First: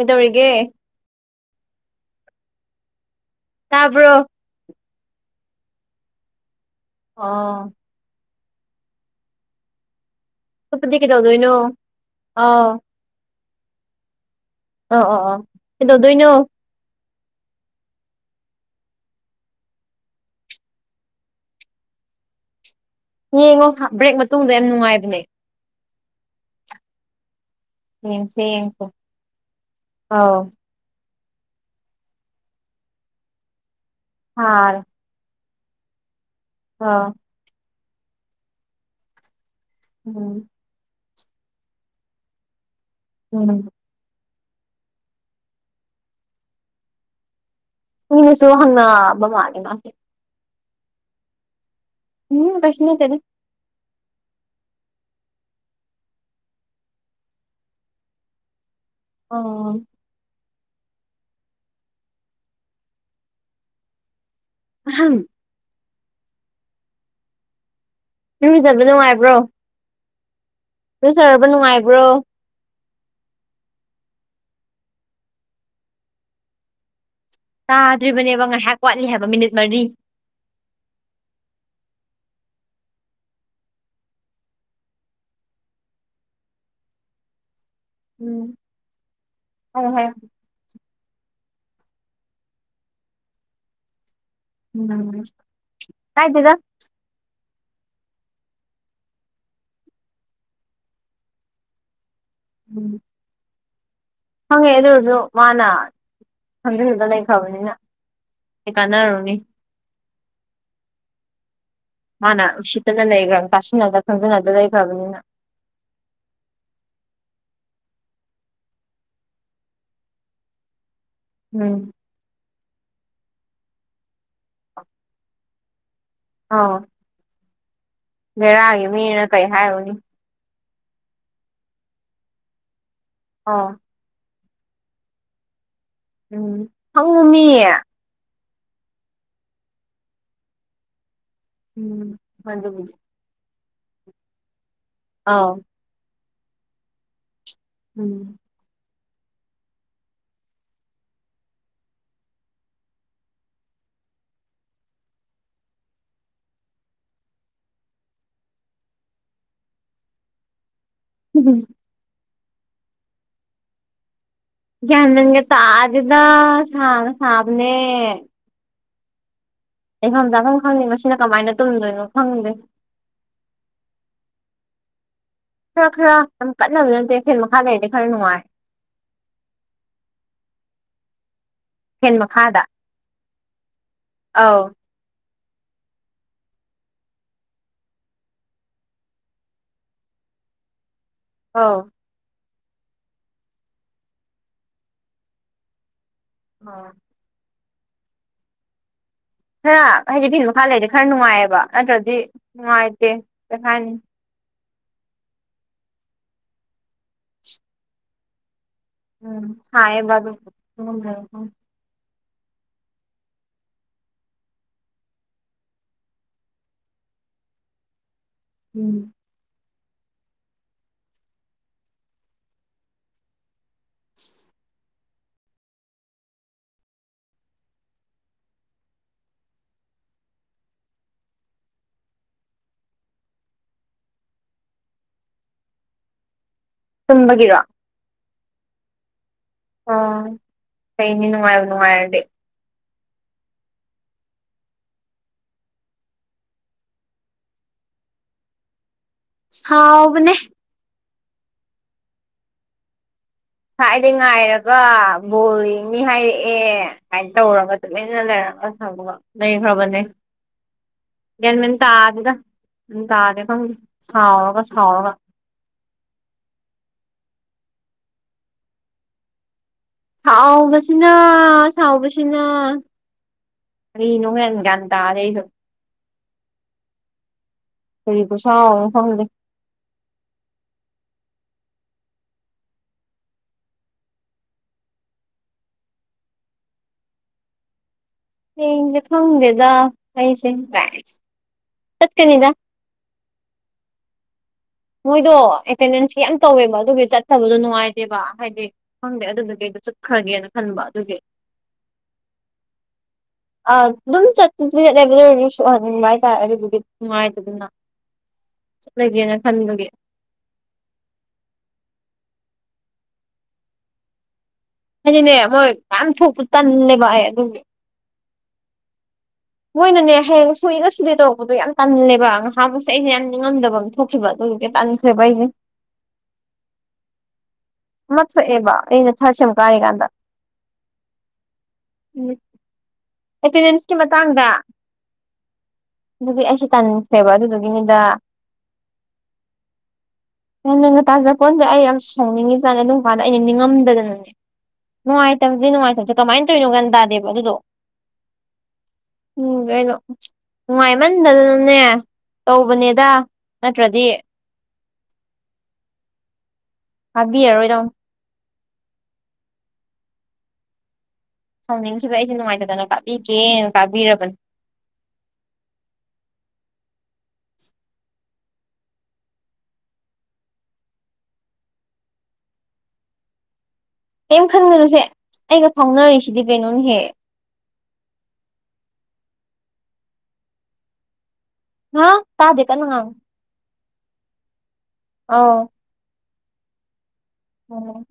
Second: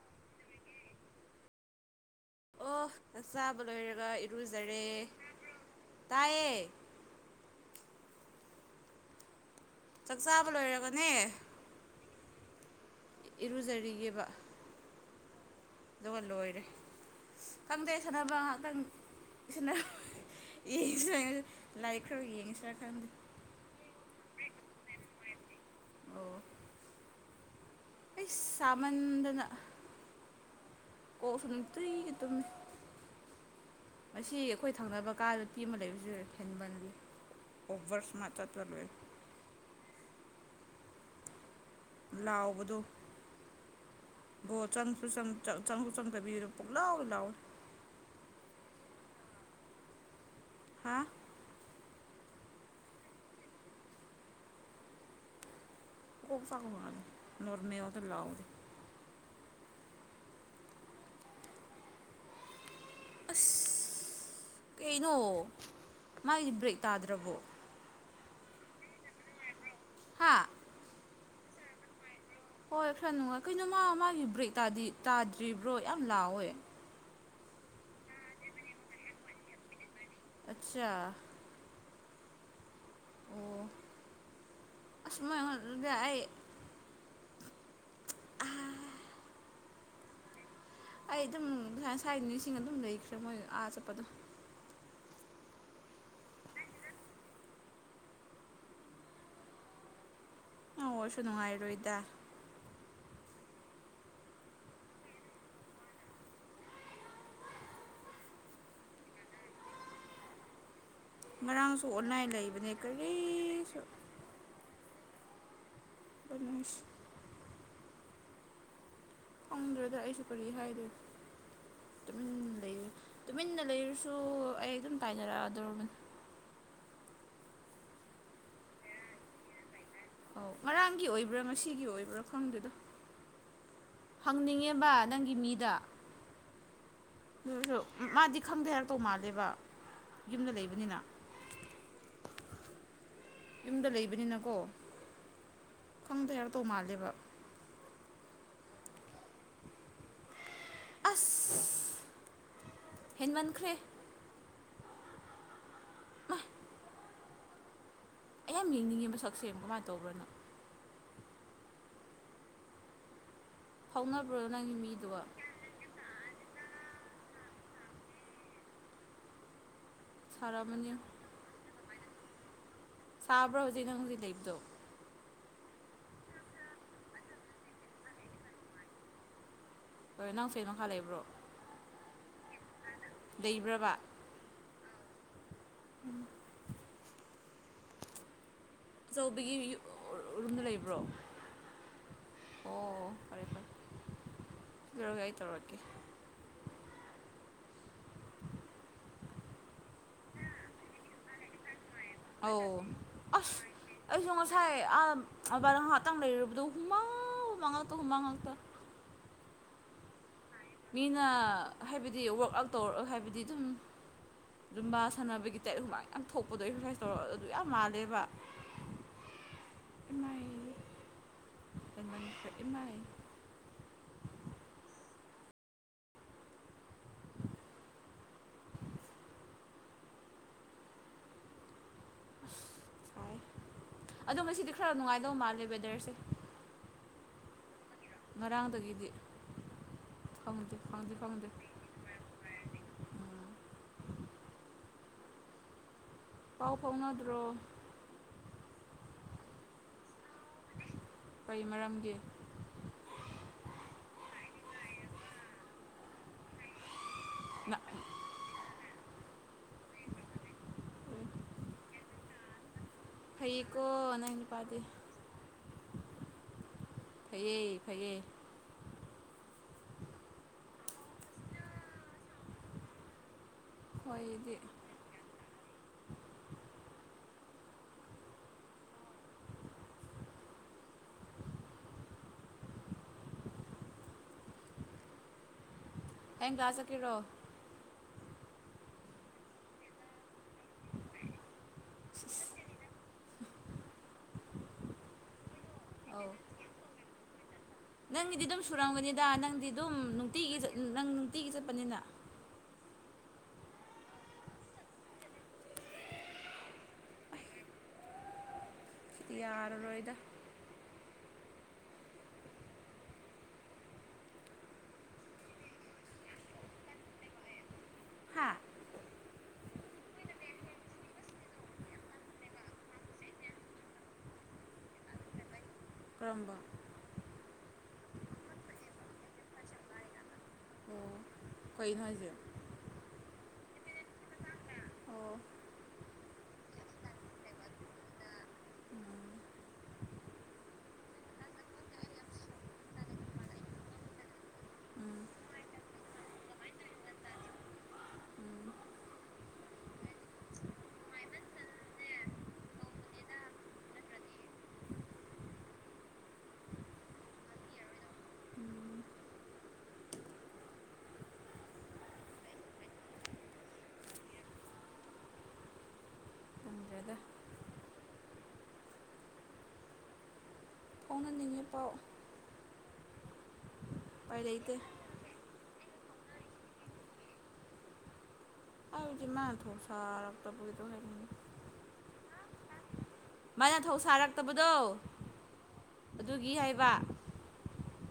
ꯏꯧꯒ ꯑꯣ ꯆꯥꯕ ꯂꯣꯏꯔꯒ ꯇꯥꯕ꯭ꯔꯣ ꯏꯔꯨꯖꯔꯦ ꯇꯥꯏꯌꯦ ꯑꯥ ꯆꯥꯛ ꯆꯥꯕ ꯂꯣꯏꯔꯒꯅꯦ ꯑꯥ ꯏꯔꯨꯖꯔꯤꯑꯕ ꯑꯣ ꯑꯣ ꯑꯣ ꯑꯗꯨꯒ ꯀꯩꯗꯧꯗꯣꯏꯅꯣ ꯂꯣꯏꯔꯦ ꯈꯪꯗꯦ ꯁꯥꯟꯅꯕ ꯉꯥꯏꯍꯥꯛꯇꯪ ꯌꯦꯡ ꯂꯥꯏꯔꯤꯛ ꯈꯔꯣ ꯌꯦꯡꯁꯤꯔ ꯈ ꯌꯦꯡꯉꯣ ꯕ꯭ꯔꯦꯛ ꯃꯇꯨꯡꯗ ꯌꯥꯝ ꯅꯨꯡꯉꯥꯏꯕꯅꯦ ꯑꯣ ꯑꯩ ꯌꯦꯁꯦ ꯌꯦꯡꯁꯨ ꯁꯥꯃꯟꯗꯅ ꯑꯥꯎ ꯀꯣꯛ ꯁꯨꯝ ꯅꯨꯡ ꯇꯨꯏ ꯇꯨꯝꯃꯤ ꯃꯁꯤ ꯑꯩꯈꯣꯏ ꯊꯪꯅꯕ ꯀꯥꯟꯗ ꯏꯕ ꯂꯩꯕ ꯁꯨ ꯐꯦꯟ ꯑ ꯑꯣꯐꯚꯔꯁ ꯃꯊ ꯇ ꯂ ꯂꯣꯏꯋ ꯎꯝ ꯂꯑꯣꯕꯗꯨꯣ ꯎꯝ ꯣ ꯆꯪꯁꯨ ꯆ ꯆꯪ ꯆ ꯂꯑꯣ ꯂꯑꯣ ꯃꯤꯅꯁꯨ ꯍꯪꯕ ꯃꯥꯜꯂꯦ ꯃꯥꯁꯦ ꯍꯥ ꯎꯝ ꯀꯁꯅꯠꯇꯔ ꯑꯣ ꯐꯥꯒ ꯃꯥꯗ ꯅꯣꯔꯅꯦ ꯇ ꯂꯥꯑꯣꯗ ꯑ ꯑ ꯀꯩꯅ ꯑꯍꯝ ꯃꯥꯒꯤꯗꯤ ꯕ꯭ꯔꯦꯛ ꯇꯥꯗ꯭ꯔꯕꯣ ꯂꯨꯖꯕ ꯅꯨꯡꯉꯥꯏꯕ꯭ꯔꯣ ꯍꯥꯥ ꯐꯖꯔꯕ ꯅꯨꯡꯉꯥꯏꯕ꯭ꯔꯣ ꯍꯣꯏ ꯐꯔ ꯅꯨꯡꯉꯥꯏ ꯀꯩꯅꯣ ꯃꯥ ꯃꯥꯒꯤ ꯕ꯭ꯔꯦꯛ ꯇꯥꯗ꯭ꯔꯤꯕ꯭ꯔꯣ ꯌꯥꯝ ꯂꯥꯎꯋꯦ ꯇꯥꯗ꯭ꯔꯤꯕꯅꯦꯕ ꯉꯥꯏꯍꯥꯛ ꯋꯥꯠꯂꯤ ꯍꯥꯏꯕ ꯃꯤꯅꯤꯠ ꯃꯔꯤ ꯑꯆꯥ ꯑꯣ ꯑꯁꯃꯥꯏꯗꯌꯦ ꯎꯝ ꯑ ꯍꯣꯏ ꯑꯩ ꯑꯗꯨꯝ ꯉꯥꯏ ꯉ ꯁꯋꯥꯥꯏ ꯃꯤꯁꯤꯡ ꯑꯗꯨꯝ ꯂꯩꯈ꯭ꯔꯦ ꯃꯣꯏ ꯑꯥ ꯆꯠꯄꯗꯣ ꯎꯝ ꯀꯥꯏ ꯇꯒ ꯑ ꯁꯅꯉꯥꯏꯔꯣ ꯏꯗ ꯎꯝ ꯐꯪꯉꯦ ꯑꯗꯨꯔꯁꯨ ꯃꯥꯅ ꯈꯪꯖꯤꯗ ꯂꯩꯈ꯭ꯔꯕꯅꯤꯅ ꯍ ꯀꯥꯟꯅꯔꯣꯅꯤ ꯃꯔꯥꯡ ꯍꯅꯥ ꯎꯁꯤꯛꯇꯗꯗ꯭ꯔ ꯇꯥꯁꯤꯅ ꯅꯗ ꯈꯪꯗ ꯅꯅꯥꯠꯇꯗ ꯄ꯭ꯔꯕꯂꯦꯝ ꯅꯦꯁ ꯐꯪꯗ꯭ꯔꯗ ꯑꯩꯁꯨ ꯀꯔꯤ ꯍꯥꯏꯗꯣꯏꯅ ꯎꯝ ꯇꯨꯃꯤꯟꯅ ꯂꯩꯔꯁꯨ ꯑꯩ ꯑꯗꯨꯝ ꯇꯥꯏꯅꯔꯛꯑꯗꯧ ꯑꯥ ꯚꯦꯔꯥꯒꯤ ꯃꯤꯅ ꯀꯩ ꯍꯥꯏꯔꯨꯅꯤ ꯑꯣ ꯉꯔꯥꯡꯒꯤ ꯑꯣꯏꯕ꯭ꯔꯥ ꯉꯁꯤꯒꯤ ꯑꯣꯏꯕ꯭ꯔꯥ ꯃꯐꯝꯗꯨꯗ ꯑꯧ ꯍꯪꯅꯤꯡꯉꯦꯕ ꯅꯪꯒꯤ ꯃꯤꯗ ꯎꯝ ꯍꯪꯉꯨ ꯃꯤꯌꯦ ꯑꯗꯨꯁꯨ ꯃꯥꯗꯤ ꯈꯪꯗꯦ ꯍꯥꯏꯔ ꯇꯧ ꯃꯥꯜꯂꯦꯕ ꯌꯨꯝꯗ ꯂꯩꯕꯅꯤꯅ ꯎꯝ ꯃꯖ ꯌꯨꯝꯗ ꯂꯩꯕꯅꯤꯅꯀꯣ ꯑꯥ ꯈꯪꯗꯦꯔ ꯇꯧ ꯃꯥꯜꯂꯦꯕ ꯎꯝ ꯑꯁ ꯍꯦꯟꯃꯟꯈ꯭ꯔꯦ ꯑꯩ ꯌꯥꯝ ꯌꯦꯡꯅꯤꯡꯉꯦꯕ ꯁꯛꯁꯦ ꯀꯃꯥꯏꯅ ꯇꯧꯕ꯭ꯔꯅꯣ ꯎꯝ ꯐꯥꯎꯅ ꯌꯥꯃꯒꯦ ꯇꯥꯗꯗ ꯁꯥꯕꯅꯦ ꯂꯩꯐꯝ ꯆꯥꯐꯝ ꯈꯪꯗꯦ ꯁꯥꯔꯝꯃꯅꯤ ꯃꯁꯤꯅ ꯀꯃꯥꯏꯅ ꯇꯨꯝꯗꯣꯏꯅꯣ ꯈꯪꯗꯦ ꯁꯥꯕ꯭ꯔꯣꯖꯤꯅꯗꯤ ꯂꯩ ꯏꯕꯗꯣ ꯈꯔ ꯈꯔ ꯌꯥꯝ ꯀꯠꯅꯕ ꯅꯠꯇꯦ ꯐꯦꯟ ꯃꯈꯥ ꯂꯩꯔꯗꯤ ꯈꯔ ꯅꯨꯡꯉꯥꯏ ꯍꯣꯏ ꯅꯪ ꯐꯦꯟ ꯅ ꯃꯈ ꯃꯈꯥ ꯂꯩꯕ꯭ꯔꯣ ꯍꯦꯟ ꯃꯈꯥꯗ ꯂꯩꯕ꯭ꯔꯕ ꯑꯧ ꯎꯝ ꯑꯆꯧꯕꯒꯤ ꯔꯨꯝꯗ ꯂꯩꯕ꯭ꯔꯣ ꯑꯥ ꯑꯣ ꯐꯔꯦ ꯐꯔꯦ ꯔꯒꯏ ꯇꯧꯔꯀꯦ ꯑꯝ ꯈꯔ ꯍꯥꯏꯗꯤ ꯐꯤꯤꯟ ꯃꯈꯥ ꯂꯩꯔꯗꯤ ꯈꯔ ꯅꯨꯡꯉꯥꯏꯑꯕ ꯅꯠꯇ꯭ꯔꯗꯤ ꯅꯨꯡꯉꯥꯏꯇꯦ ꯀꯩ ꯍꯥꯏꯅꯤ ꯥꯏ ꯑꯕꯍ ꯇꯥꯡ ꯂꯩꯔꯨꯕꯗꯣ ꯍꯨꯃꯥꯎ ꯍꯨꯃꯥꯡꯉꯜꯂꯛꯇꯣ ꯍꯨꯃꯥꯡꯉꯂꯛꯇ ꯎꯝ ꯍꯥ ꯑꯦꯕꯗꯨ ꯃꯤꯅ ꯍꯥꯏꯕꯗꯤ ꯋꯥꯔꯛ ꯑꯥꯎꯠ ꯇꯧꯔꯒ ꯍꯥꯏꯕꯗꯤ ꯑꯗꯨꯝ ꯂꯨꯝꯕꯥ ꯁꯥꯟꯅꯕꯒꯤ ꯇꯦꯠ ꯍꯨꯃꯥꯡ ꯌꯥꯝ ꯊꯣꯛꯄꯗꯣ ꯑꯦꯛꯁꯔꯁꯥꯏꯁ ꯇꯧꯔ ꯑꯗꯨ ꯌꯥꯝ ꯃꯥꯜꯂꯦꯕ ꯎꯝ ꯏꯥꯏ ꯑꯁ ꯏꯥꯏ [unintelligible] ꯁꯥꯏ ꯑꯗꯣ ꯃꯁꯤꯗꯤ ꯈꯔ ꯅꯨꯡꯉꯥꯏꯗꯕ ꯃꯥꯜꯂꯦ ꯋꯦꯗꯔꯁꯦ ꯝꯕꯒꯤꯔꯣ ꯉꯔꯥꯡꯗꯒꯤꯗꯤ ꯑꯣ ꯈꯪꯗꯦ ꯈꯪꯗꯦ ꯈꯪꯗꯦ ꯀꯩꯅꯤꯅꯨꯡꯉꯅꯨꯡꯉꯔꯗꯦ ꯄꯥꯎ ꯐꯥꯎꯅꯗ꯭ꯔꯣ ꯍꯥꯎꯕꯅꯦ ꯀꯩ ꯃꯔꯝꯒꯤ ꯁꯥꯏꯗ ꯉꯥꯏꯔꯒ ꯕꯣꯜꯡꯅꯤ ꯍꯥꯏꯔꯛꯑꯦ ꯁꯃꯥꯏꯅ ꯇꯧꯔꯒ ꯑꯗꯨ ꯂꯥꯏꯅ ꯂꯩꯔꯒ ꯁꯒ ꯂꯩꯈ꯭ꯔꯕꯅꯦ ꯦꯟꯃꯤꯟ ꯇꯥ ꯑꯗꯨꯗ ꯎꯝ ꯇꯥꯗꯦ ꯈꯪꯁꯦ ꯐꯩꯌꯦꯀꯣ ꯅꯪ ꯁꯥꯎꯔꯒ ꯅꯨꯄꯥꯗꯤ ꯁꯥꯎꯔꯒ ꯐꯩꯌꯦ ꯐꯩꯌꯦ ꯁꯥꯎꯕꯁꯤꯅ ꯁꯥꯎꯕꯁꯤꯅ ꯍꯣꯏꯗꯤ ꯑꯅ ꯗ ꯑꯔ ꯐ ꯄꯨꯁ ꯐꯝ ꯑꯦꯡ ꯀ꯭ꯂꯥꯥꯁ ꯀꯔꯣ ꯍꯌꯦꯁꯦ ꯈꯪꯗꯦꯗ ꯑꯩꯁꯦꯁ ꯆꯠ ꯀꯦꯅꯤꯗ ꯃꯣꯏꯗꯣ ꯑꯦꯇꯦꯟꯗꯦꯟꯁꯀꯤ ꯑꯧ ꯌꯥꯝ ꯇꯧꯋꯦꯕ ꯑꯗꯨꯒꯤ ꯆꯠꯕꯗꯣ ꯅꯨꯡꯉꯥꯏꯦ ꯅꯪꯒꯤꯗꯤ ꯑꯗꯨꯝ ꯁꯨꯔꯝꯒꯅꯤꯗ ꯅꯪꯗꯤ ꯑꯗꯨꯝ ꯆꯠꯈ꯭ꯔꯒꯦꯅ ꯅꯨꯡꯇꯤꯒꯤ ꯈꯟꯕ ꯅꯪ ꯑꯗꯨꯒꯤ ꯅꯨꯡꯇꯤꯒꯤ ꯆꯠꯄꯅꯤꯅ [unintelligible] ꯑ ꯑꯗꯨꯝ ꯆꯠꯇ ꯂꯩꯕ ꯂ ꯑꯣꯏꯔꯁꯨ ꯁꯣꯛꯍꯟꯅꯤꯡꯕ ꯍꯥꯏꯇꯥꯔꯦ ꯑꯗꯨꯗꯨꯒꯤ ꯅꯨꯡꯉꯥꯏꯇꯗꯅ ꯆꯂꯒꯦ ꯇꯌꯥꯔ ꯔꯣꯍꯤꯗ ꯍꯥꯏꯗꯤꯅꯦ ꯃꯣꯏ ꯃꯌꯥꯝ ꯊꯣꯛꯄ ꯇꯟꯅꯦꯕ ꯑꯩ ꯑꯗꯨꯒꯤ ꯍꯥꯥ ꯃꯣꯏꯅꯅꯦ ꯍꯌꯦꯡ ꯁꯨꯅ ꯁꯨꯗꯦ ꯇꯧꯔꯛꯄꯗꯣ ꯌꯥꯝ ꯀꯜꯂꯦꯕ ꯉꯥꯏꯍꯥꯕꯨꯁꯦ ꯑꯩꯁꯦ ꯌꯥꯝ ꯅꯤꯡꯉꯝꯗꯕ ꯑꯃ ꯊꯣꯛꯈꯤꯕ ꯑꯗꯣ ꯇꯥꯟꯁꯔ ꯄꯦ ꯀꯔꯨꯝꯝꯕ ꯃꯊ ꯑꯦꯕ ꯏꯩꯅ ꯆꯠꯆꯝ ꯀꯥꯅꯤꯒꯥꯟꯗ ꯍꯣꯏꯅꯖꯤꯦ ꯑꯩ ꯅꯅꯤꯆ ꯃꯥꯡꯗ ꯑꯣ ꯑꯗꯨꯒꯤ ꯑꯩꯁꯨ ꯇꯟꯁꯦꯕ ꯑꯗꯨꯗꯨꯒꯤꯅꯤꯗ ꯎꯝ ꯅ ꯅꯪ ꯉꯇꯥꯖꯀꯣꯟꯁꯦ ꯑꯩ ꯌꯥꯝ ꯁꯪꯅꯤꯡꯉꯤꯕꯖꯥꯠꯅꯦ ꯑꯗꯨꯝ ꯀꯥꯟꯗ ꯑꯩꯅ ꯅꯤꯡꯉꯝꯗꯗꯅꯅꯦ ꯎꯝ ꯅꯨꯡꯉꯥꯏꯇꯕꯁꯦ ꯅꯨꯡꯉꯥꯏꯇꯕꯁꯦ ꯀꯃꯥꯏꯅ ꯇꯧꯔꯤꯅꯣ ꯀꯟ ꯇꯥꯗꯦꯕ ꯑꯗꯨꯗꯣ ꯎꯝ ꯎꯝ ꯀꯩꯅꯣ ꯅꯨꯡꯉꯥꯏꯃꯟꯗꯗꯅꯅꯦ ꯇꯧꯕꯅꯦꯗ ꯅꯠꯇ꯭ꯔꯗꯤ ꯍꯥꯕꯤꯔꯔꯣꯏ ꯏꯗꯝ ꯎꯝ ꯍꯥꯎꯅꯤꯡꯈꯤꯕ ꯑꯩꯁꯦ ꯅꯨꯡꯉꯥꯏꯖꯗꯅ ꯀꯥꯕꯤꯒꯦꯅ ꯀꯥꯕꯤꯔꯕꯅꯦ [unintelligible] ꯑꯗꯨꯗꯗ ꯐꯥꯎꯅꯅꯤꯡꯉꯤ ꯄꯥꯎ ꯀꯩ ꯎꯄꯥꯏ ꯂꯩꯇꯦ ꯈꯟꯒꯅꯨꯁꯦ ꯑꯩꯒ ꯐꯥꯎꯅꯔꯤꯁꯤꯗꯤ ꯕꯩꯅꯣ ꯍꯦꯛ ꯑꯥꯎ ꯖꯤꯃꯥ ꯊꯣꯛꯣꯛꯥ ꯔꯛꯇꯕꯨꯒꯗꯧ ꯍꯥꯏꯔꯅꯤ ꯇꯥꯖꯦ ꯀꯩꯅꯅꯨꯡ ꯉ ꯃꯥꯅ ꯊꯧꯁꯥꯔꯛꯇꯕꯗꯣ ꯑ ꯑꯗꯨꯒꯤ ꯍꯥꯏꯕ ꯑꯣꯝ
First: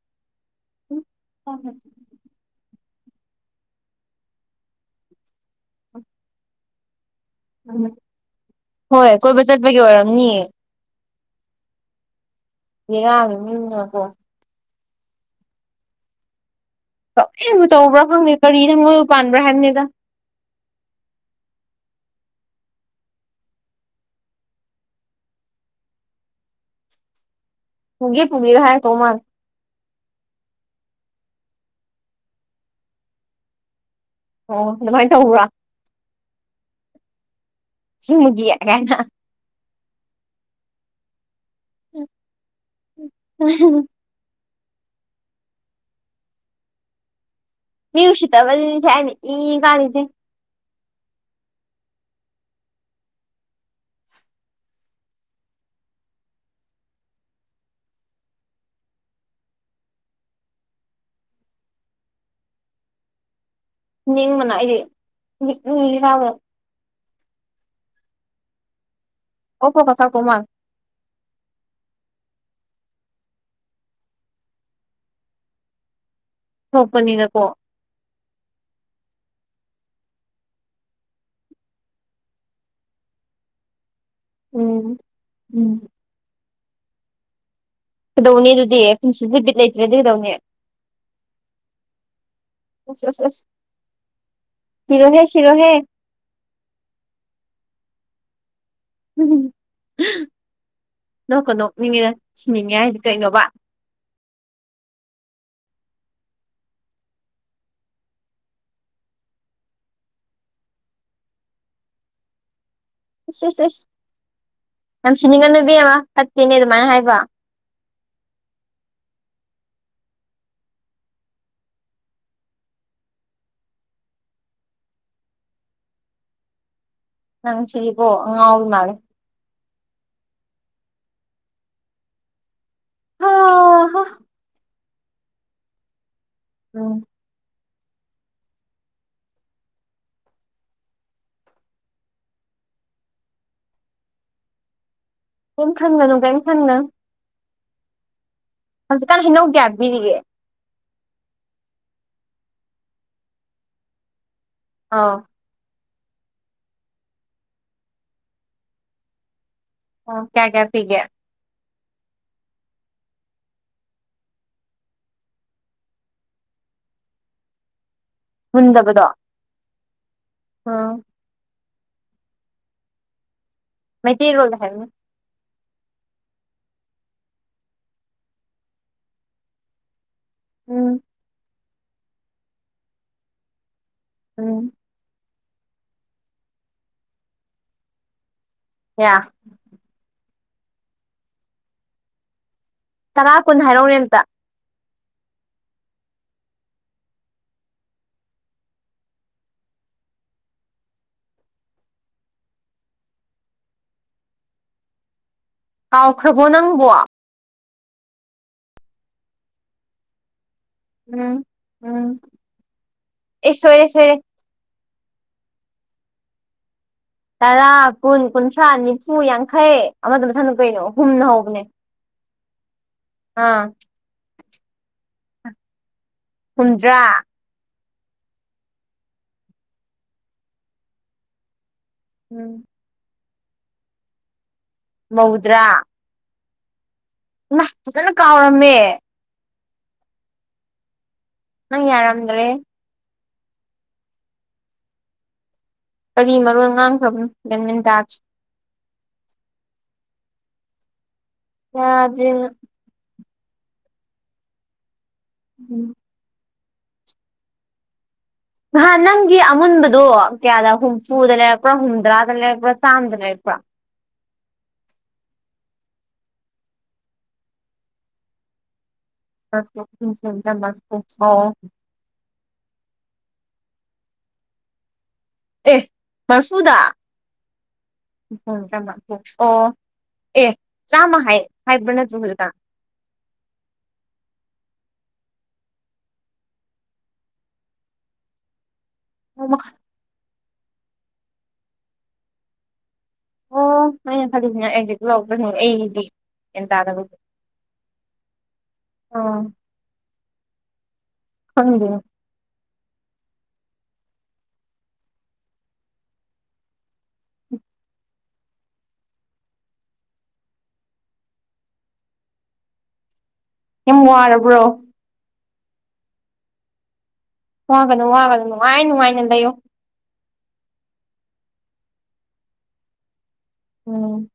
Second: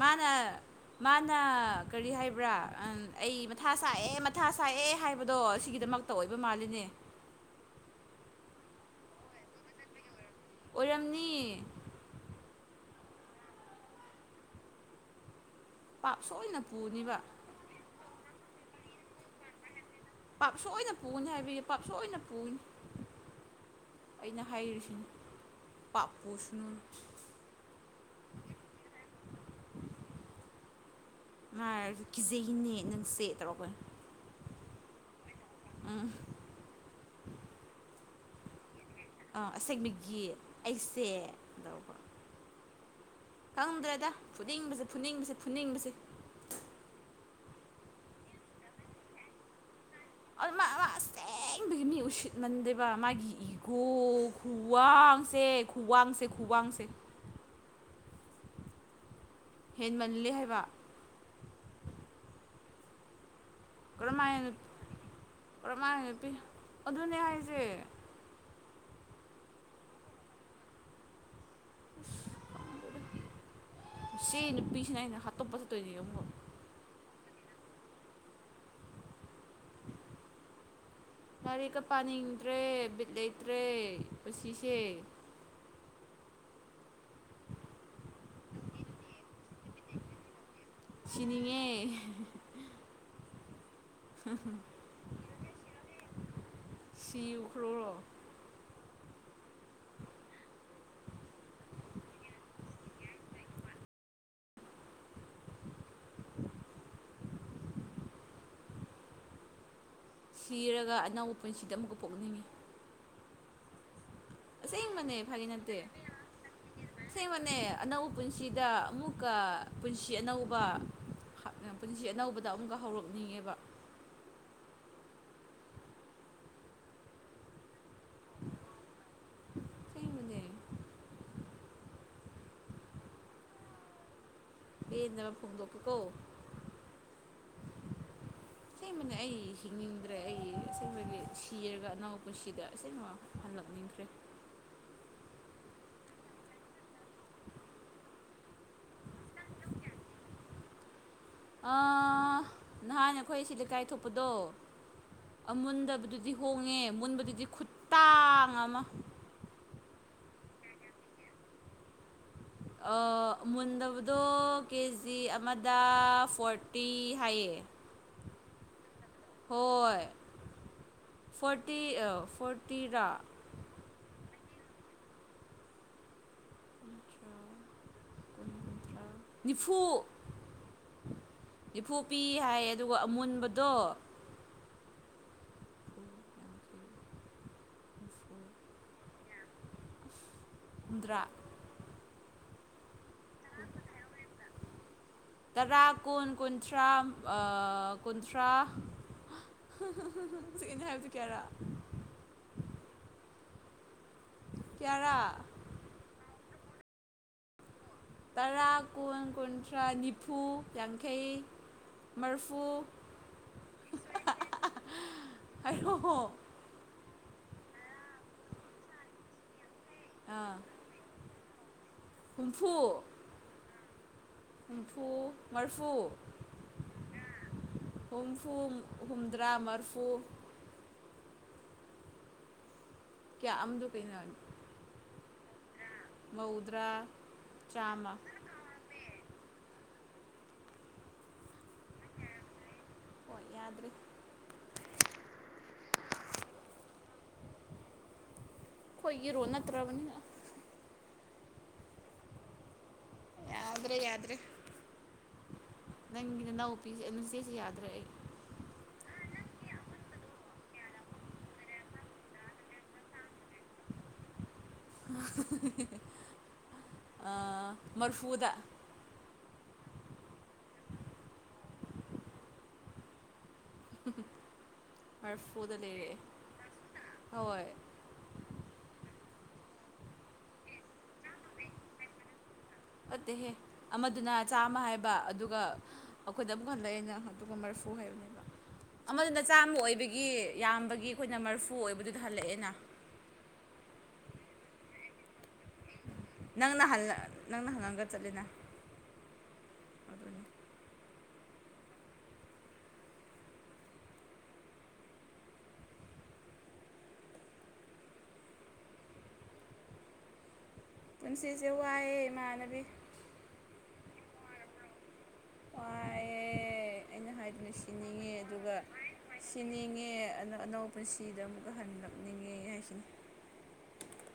ꯃꯥꯅ ꯃꯥꯅ ꯀꯔꯤ ꯍꯥꯏꯕ꯭ꯔꯥ ꯑꯩ ꯃꯊꯥ ꯁꯥꯏꯑꯦ ꯃꯊꯥ ꯁꯥꯏꯑꯦ ꯍꯥꯏꯕꯗꯣ ꯁꯤꯒꯤꯗꯃꯛꯇ ꯑꯣꯏꯕ ꯃꯥꯜꯂꯤꯅꯦ ꯎꯝ ꯍꯣꯏ ꯀꯣꯏꯕ ꯆꯠꯄꯒꯤ ꯑꯣꯏꯔꯝꯅꯤꯌꯦ ꯑꯣꯏꯔꯝꯅꯤ ꯏꯔꯥꯥꯡꯀꯣ ꯄꯥꯞ ꯁꯣꯣꯏꯅ ꯇꯧꯕ꯭ꯔꯥ ꯈꯪꯗꯦ ꯀꯔꯤꯗ ꯃꯣꯏꯕꯨ ꯄꯥꯟꯕ꯭ꯔꯥ ꯍꯥꯏꯕꯅꯤꯗ ꯄꯥꯞ ꯁꯣꯏꯅ ꯄꯨꯅꯤ ꯍꯥꯏꯕꯒꯤ ꯄꯥꯞ ꯁꯣꯏꯅ ꯄꯨꯅꯤ ꯑꯩꯅ ꯍꯥꯏꯔꯤꯁꯤꯅꯤ ꯄꯥꯄꯨꯁꯨꯅꯨ ꯄꯨꯨꯡꯒꯦ ꯄꯨꯒꯔ ꯍꯥꯏꯅ ꯇꯣꯃꯜ ꯃꯥ ꯀꯤꯖꯩꯒꯤꯅꯦ ꯅꯪꯁꯦ ꯇꯧꯔꯛꯈ ꯑꯣ ꯑꯗꯨꯃꯥꯏꯅ ꯇꯧꯕ꯭ꯔꯥ ꯎꯝ ꯁꯤꯃꯨꯒꯌꯥ ꯀ ꯑꯥ ꯑꯁꯦꯡꯕꯤꯒꯤ ꯑꯩꯁꯦ ꯎꯝ ꯎꯝ ꯀꯪꯗ꯭ꯔꯦꯗ ꯐꯨꯅꯤꯡꯕꯁꯦ ꯐꯨꯅꯤꯡꯕꯁꯦ ꯐꯨꯅꯤꯡꯕꯁꯦ ꯃꯤ ꯎ ꯎꯆ ꯇꯕ ꯁꯅꯤ ꯀꯥꯟꯗꯦ ꯑꯣ ꯃꯥꯁꯇꯦ ꯒꯤ ꯃꯤ ꯎꯁꯤꯠꯃꯟꯗꯦꯕ ꯃꯥꯒꯤ ꯏꯒꯣ ꯈꯨꯋꯥꯡꯁꯦ ꯈꯨꯋꯥꯡꯁꯦ ꯈꯨꯋꯥꯡ ꯊꯥꯡꯁꯤ ꯍꯦꯟꯃꯜꯂꯦ ꯍꯥꯏꯕ ꯀꯔꯝꯍꯥꯏꯅ ꯅꯤꯡꯕꯅ ꯑꯩꯗꯤ ꯏ ꯀꯔꯝꯍꯥꯏꯅ ꯅꯨ ꯀꯥꯕꯗ ꯄꯤ ꯑꯗꯨꯅꯦ ꯍꯥꯏꯁꯦ ꯑꯣꯄꯣ ꯀꯁꯥ ꯀꯣꯃꯜ ꯁꯤ ꯅꯨ ꯄꯁꯅꯩꯅ ꯍꯥꯠꯇꯣꯄꯁꯨ ꯇ ꯊꯣꯛꯄꯅꯤꯗꯀꯣ ꯌꯥꯔꯤ ꯀ ꯄꯅꯤꯗ꯭ꯔꯦ ꯕꯤꯠ ꯂꯩꯇ꯭ꯔꯦ ꯄꯨꯟꯁꯤꯁꯦ ꯎꯝ ꯎꯝ ꯀꯩꯗꯧꯅꯤ ꯑꯗꯨꯗꯤ ꯄꯨꯟꯁꯤꯁꯦ ꯕꯣꯠ ꯂꯩꯇ꯭ꯔꯦꯗꯤ ꯀꯩꯗꯧꯅꯤ ꯑꯁ ꯁꯤꯅꯤꯡꯉꯦ꯫ ꯑꯁ ꯑꯁ ꯁꯤꯔꯣꯍꯦ ꯁꯤꯔꯣꯍꯦ ꯁꯤꯈ꯭ꯔꯣ ꯎꯝ ꯅꯣꯛ ꯀ ꯅꯣꯛꯅꯤꯡꯉꯤꯅ ꯁꯤꯅꯤꯡꯉꯦ ꯍꯥꯏꯁꯦ ꯀꯩꯅꯣꯕ ꯁꯤꯔꯒ ꯑꯅꯧꯕ ꯄꯨꯟꯁꯤꯗ ꯑꯃꯨꯛꯀ ꯄꯣꯛꯅꯤꯡꯉꯤ ꯑ ꯑꯁ ꯑꯦꯁ ꯑꯁꯦꯡꯕꯅꯦ ꯐꯥꯒꯤ ꯌꯥꯝꯁꯤꯅꯤꯡꯉꯅꯨ ꯅꯠꯇꯦ ꯏꯕꯦꯃꯥ ꯐꯠꯇꯦꯅꯦ ꯑꯗꯨꯃꯥꯏꯅ ꯍꯥꯏꯕ ꯑꯁꯦꯡꯕꯅꯦ ꯑꯅꯧꯕ ꯄꯨꯟꯁꯤꯗ ꯑꯃꯨꯛꯀ ꯄꯨꯟꯁꯤ ꯑꯅꯧꯕ ꯄꯨꯟꯁꯤ ꯑꯅꯧꯕꯗ ꯑꯃꯨꯛꯀ ꯍꯧꯔꯛꯅꯤꯡꯉꯦꯕ ꯅꯪꯁꯤꯗꯤꯀꯣ ꯑꯉꯥꯎꯕꯤ ꯃꯥꯜꯂꯦ ꯑꯁꯦꯡꯕꯅꯦ ꯍꯥꯍꯥ ꯄꯦꯟꯗꯥꯕꯥ ꯐꯣꯡꯗꯣꯛ ꯄꯥꯀꯣ ꯑꯝ ꯏꯁꯦꯡꯕꯅꯦ ꯑꯩ ꯍꯤꯡꯅꯤꯡꯗ꯭ꯔꯦ ꯑꯩ ꯑꯦꯡꯕꯒꯤ ꯁꯤꯔꯒ ꯑꯅꯥꯎ ꯄꯨꯟꯁꯤꯗ ꯏꯁꯦꯡꯕ ꯍꯜꯂꯛꯅꯤꯡꯈ꯭ꯔꯦ ꯀꯦꯝ ꯈꯟꯒꯅꯣ ꯀꯦꯝ ꯈꯟꯒꯅꯣ ꯍꯧꯖꯤꯛꯀꯥꯟ ꯍꯩꯅꯧ ꯀꯌꯥ ꯄꯤꯔꯤꯌꯦ ꯑ ꯅꯍꯥꯟ ꯑꯩꯈꯣꯏ ꯁꯤ ꯂꯩꯀꯥꯏ ꯊꯣꯛꯄꯗꯣ ꯑꯥ ꯑꯃꯨꯟꯗꯕ ꯑꯗꯨꯗꯤ ꯍꯣꯡꯉꯦ ꯃꯨꯟꯕꯗꯨꯗꯤ ꯈꯨꯇꯥꯡ ꯑꯃ ꯑꯥ ꯀꯌꯥ ꯀꯌꯥ ꯄꯤꯒꯦ ꯗ ꯃꯨꯟꯗꯕꯗꯣ ꯀꯦ ꯖꯤ ꯑꯃꯗ ꯐꯣꯔꯇꯤ ꯍꯥꯏꯌꯦ ꯃꯨꯟꯗꯕꯗꯣ ꯑꯣꯏ ꯑꯥ ꯐꯣꯔꯇꯤ ꯐꯣꯔꯇꯤꯔꯥ ꯃꯩꯇꯩ ꯂꯣꯟꯗ ꯍꯥꯏꯌꯣꯅꯦ ꯅꯤꯐꯨ ꯎꯝ ꯅꯤꯐꯨ ꯄꯤꯌꯦ ꯍꯥꯏꯌꯦ ꯑꯗꯨꯒ ꯑꯃꯨꯟꯕꯗꯣ ꯎꯝ ꯌꯥ ꯍꯨꯝꯗ꯭ꯔꯥ ꯇꯔꯥ ꯀꯨꯟ ꯍꯥꯏꯔꯛꯑꯣꯅꯦ ꯑꯝꯇ ꯇꯔꯥ ꯀꯨꯟ ꯀꯨꯟꯊ꯭ꯔꯥ ꯑꯥ ꯀꯨꯟꯊ꯭ꯔꯥ ꯍꯥꯏꯗꯤ ꯀꯦꯔ [inaudible] ꯇꯔꯥ ꯀꯥꯎꯈ꯭ꯔꯕꯣ ꯅꯪꯕꯣ ꯇꯔꯥ ꯀꯨꯟ ꯀꯨꯟꯊ꯭ꯔꯥ ꯅꯤꯐꯨ ꯎꯝ ꯌꯥꯡꯈꯩ ꯎꯝ ꯃꯔꯐꯨ ꯑꯦ ꯁꯣꯏꯔꯦ ꯁꯣꯏꯔꯦ ꯑꯣ ꯇꯔꯥ ꯀꯨꯟ ꯀꯨꯟꯊ꯭ꯔꯥ ꯅꯤꯐꯨ ꯌꯥꯡꯈꯩ ꯑꯃꯗꯣ ꯃꯊꯪꯗꯣ ꯑꯥ ꯀꯩꯅꯣ ꯍꯨꯝꯅ ꯍꯧꯕꯅꯦ ꯍꯨꯝꯐꯨ ꯑꯥ ꯍꯨꯝꯐꯨ ꯃꯔꯐꯨ ꯍꯨꯝꯗ꯭ꯔꯥ ꯍꯨꯝꯐꯨ ꯍꯨꯝꯗ꯭ꯔꯥ ꯃꯔꯐꯨ ꯎꯝ ꯀꯌꯥ ꯑꯗꯨ ꯀꯩꯅꯅꯤ ꯃꯧꯗ꯭ꯔꯥ ꯃꯧꯗ꯭ꯔꯥ ꯅ ꯆꯥꯝꯃ ꯐꯖꯅ ꯀꯥꯎꯔꯝꯃꯦ ꯅꯪ ꯌꯥꯔꯝꯗ꯭ꯔꯦ ꯍꯣꯏ ꯌꯥꯗ꯭ꯔꯔꯤ ꯀꯔꯤ ꯃꯔꯣꯜ ꯉꯥꯡꯈ꯭ꯔꯕꯅꯣ ꯒꯟꯃꯤꯟꯗꯥꯁ ꯑꯩꯈ‌ꯣꯏꯒꯤ ꯔꯨꯜ ꯅꯠꯇ꯭ꯔꯕꯅꯤꯅ ꯑ ꯑꯗꯨꯗꯅ ꯌꯥꯗ꯭ꯔꯦ ꯌꯥꯗ꯭ꯔꯦ ꯎꯝ ꯅꯪꯅ ꯅ [unintelligible] ꯌꯥꯗ꯭ꯔ‌ꯦ ꯑꯩ ꯅꯍꯟ ꯅꯪꯒꯤ ꯑꯃꯨꯟꯕꯗꯣ ꯀꯌꯥꯗ ꯍꯨꯝꯐꯨꯗ ꯂꯩꯔꯛꯄ꯭ꯔꯥ ꯍꯨꯝꯗ꯭ꯔꯥꯗ ꯂꯩꯔꯛꯄ꯭ꯔꯥ ꯆꯥꯝꯃꯗ ꯂꯩꯔꯄ꯭ꯔꯥ ꯑ ꯃꯔꯐꯨꯗ [unintelligible] [unintelligible] ꯑꯦ ꯂꯩꯔꯛꯑꯦ ꯃꯔꯐꯨꯗ ꯍꯣꯏ ꯑꯣ ꯑꯦ ꯆꯥꯃ ꯍꯥꯏ ꯍꯥꯏꯕ ꯅꯇ꯭ꯔ‌ꯣ ꯍꯧꯖꯤꯛꯇ ꯕ ꯑꯗꯨꯒ ꯑꯩꯈꯣꯏꯗ ꯑꯃꯨꯛ ꯍꯜꯂꯛꯑꯦꯩꯅ ꯑꯗꯨꯒ ꯃꯔꯐꯨ ꯍꯥꯏꯕꯅꯦꯕ ꯑꯃꯗꯨꯅ ꯆꯥꯝꯕ ꯑꯣꯏꯕꯒꯤ ꯌꯥꯝꯕꯒꯤ ꯑꯩꯈꯣꯏꯅ ꯃꯔꯐꯨ ꯑꯣꯏꯕꯗꯨꯗ ꯍꯜꯂꯛꯑꯦꯅ ꯑꯣ ꯑꯩꯅ ꯈꯜꯂꯤꯁꯤꯅ ꯑꯩꯁꯦ ꯂꯧꯕꯅꯨ ꯑꯩꯒꯤꯗꯤ ꯒ꯭ꯌꯥꯟ ꯅꯪꯅ ꯍꯜ ꯇꯥꯗꯕꯒꯤ ꯅꯪꯅ ꯍꯪꯉꯒ ꯆꯠꯂꯤꯦꯅ ꯈꯪꯉꯣ ꯄꯨꯟꯁꯤꯁꯦ ꯋꯥꯏꯑꯦ ꯏꯃꯥꯟꯅꯕꯤ ꯅꯨꯡ ꯋꯥꯔꯕ꯭ꯔꯣ ꯋꯥ ꯑꯩꯅ ꯍꯥꯏꯗꯅ ꯋꯥꯒꯅꯨ ꯁꯤꯅꯤꯡꯉꯦ ꯋꯥꯒꯅꯨ ꯑꯗꯨꯒ ꯅꯨꯡꯉꯥꯏ ꯅꯨꯡꯉꯥꯏꯅ ꯂꯩꯌꯣ ꯁꯤꯅꯤꯡꯉꯦ ꯑꯅꯧꯕ ꯄꯨꯟꯁꯤꯗ ꯑꯃꯨꯛꯀ ꯍꯟꯂꯛꯅꯤꯡꯉꯦ ꯍꯥꯏꯁꯤꯅꯤ ꯎꯝ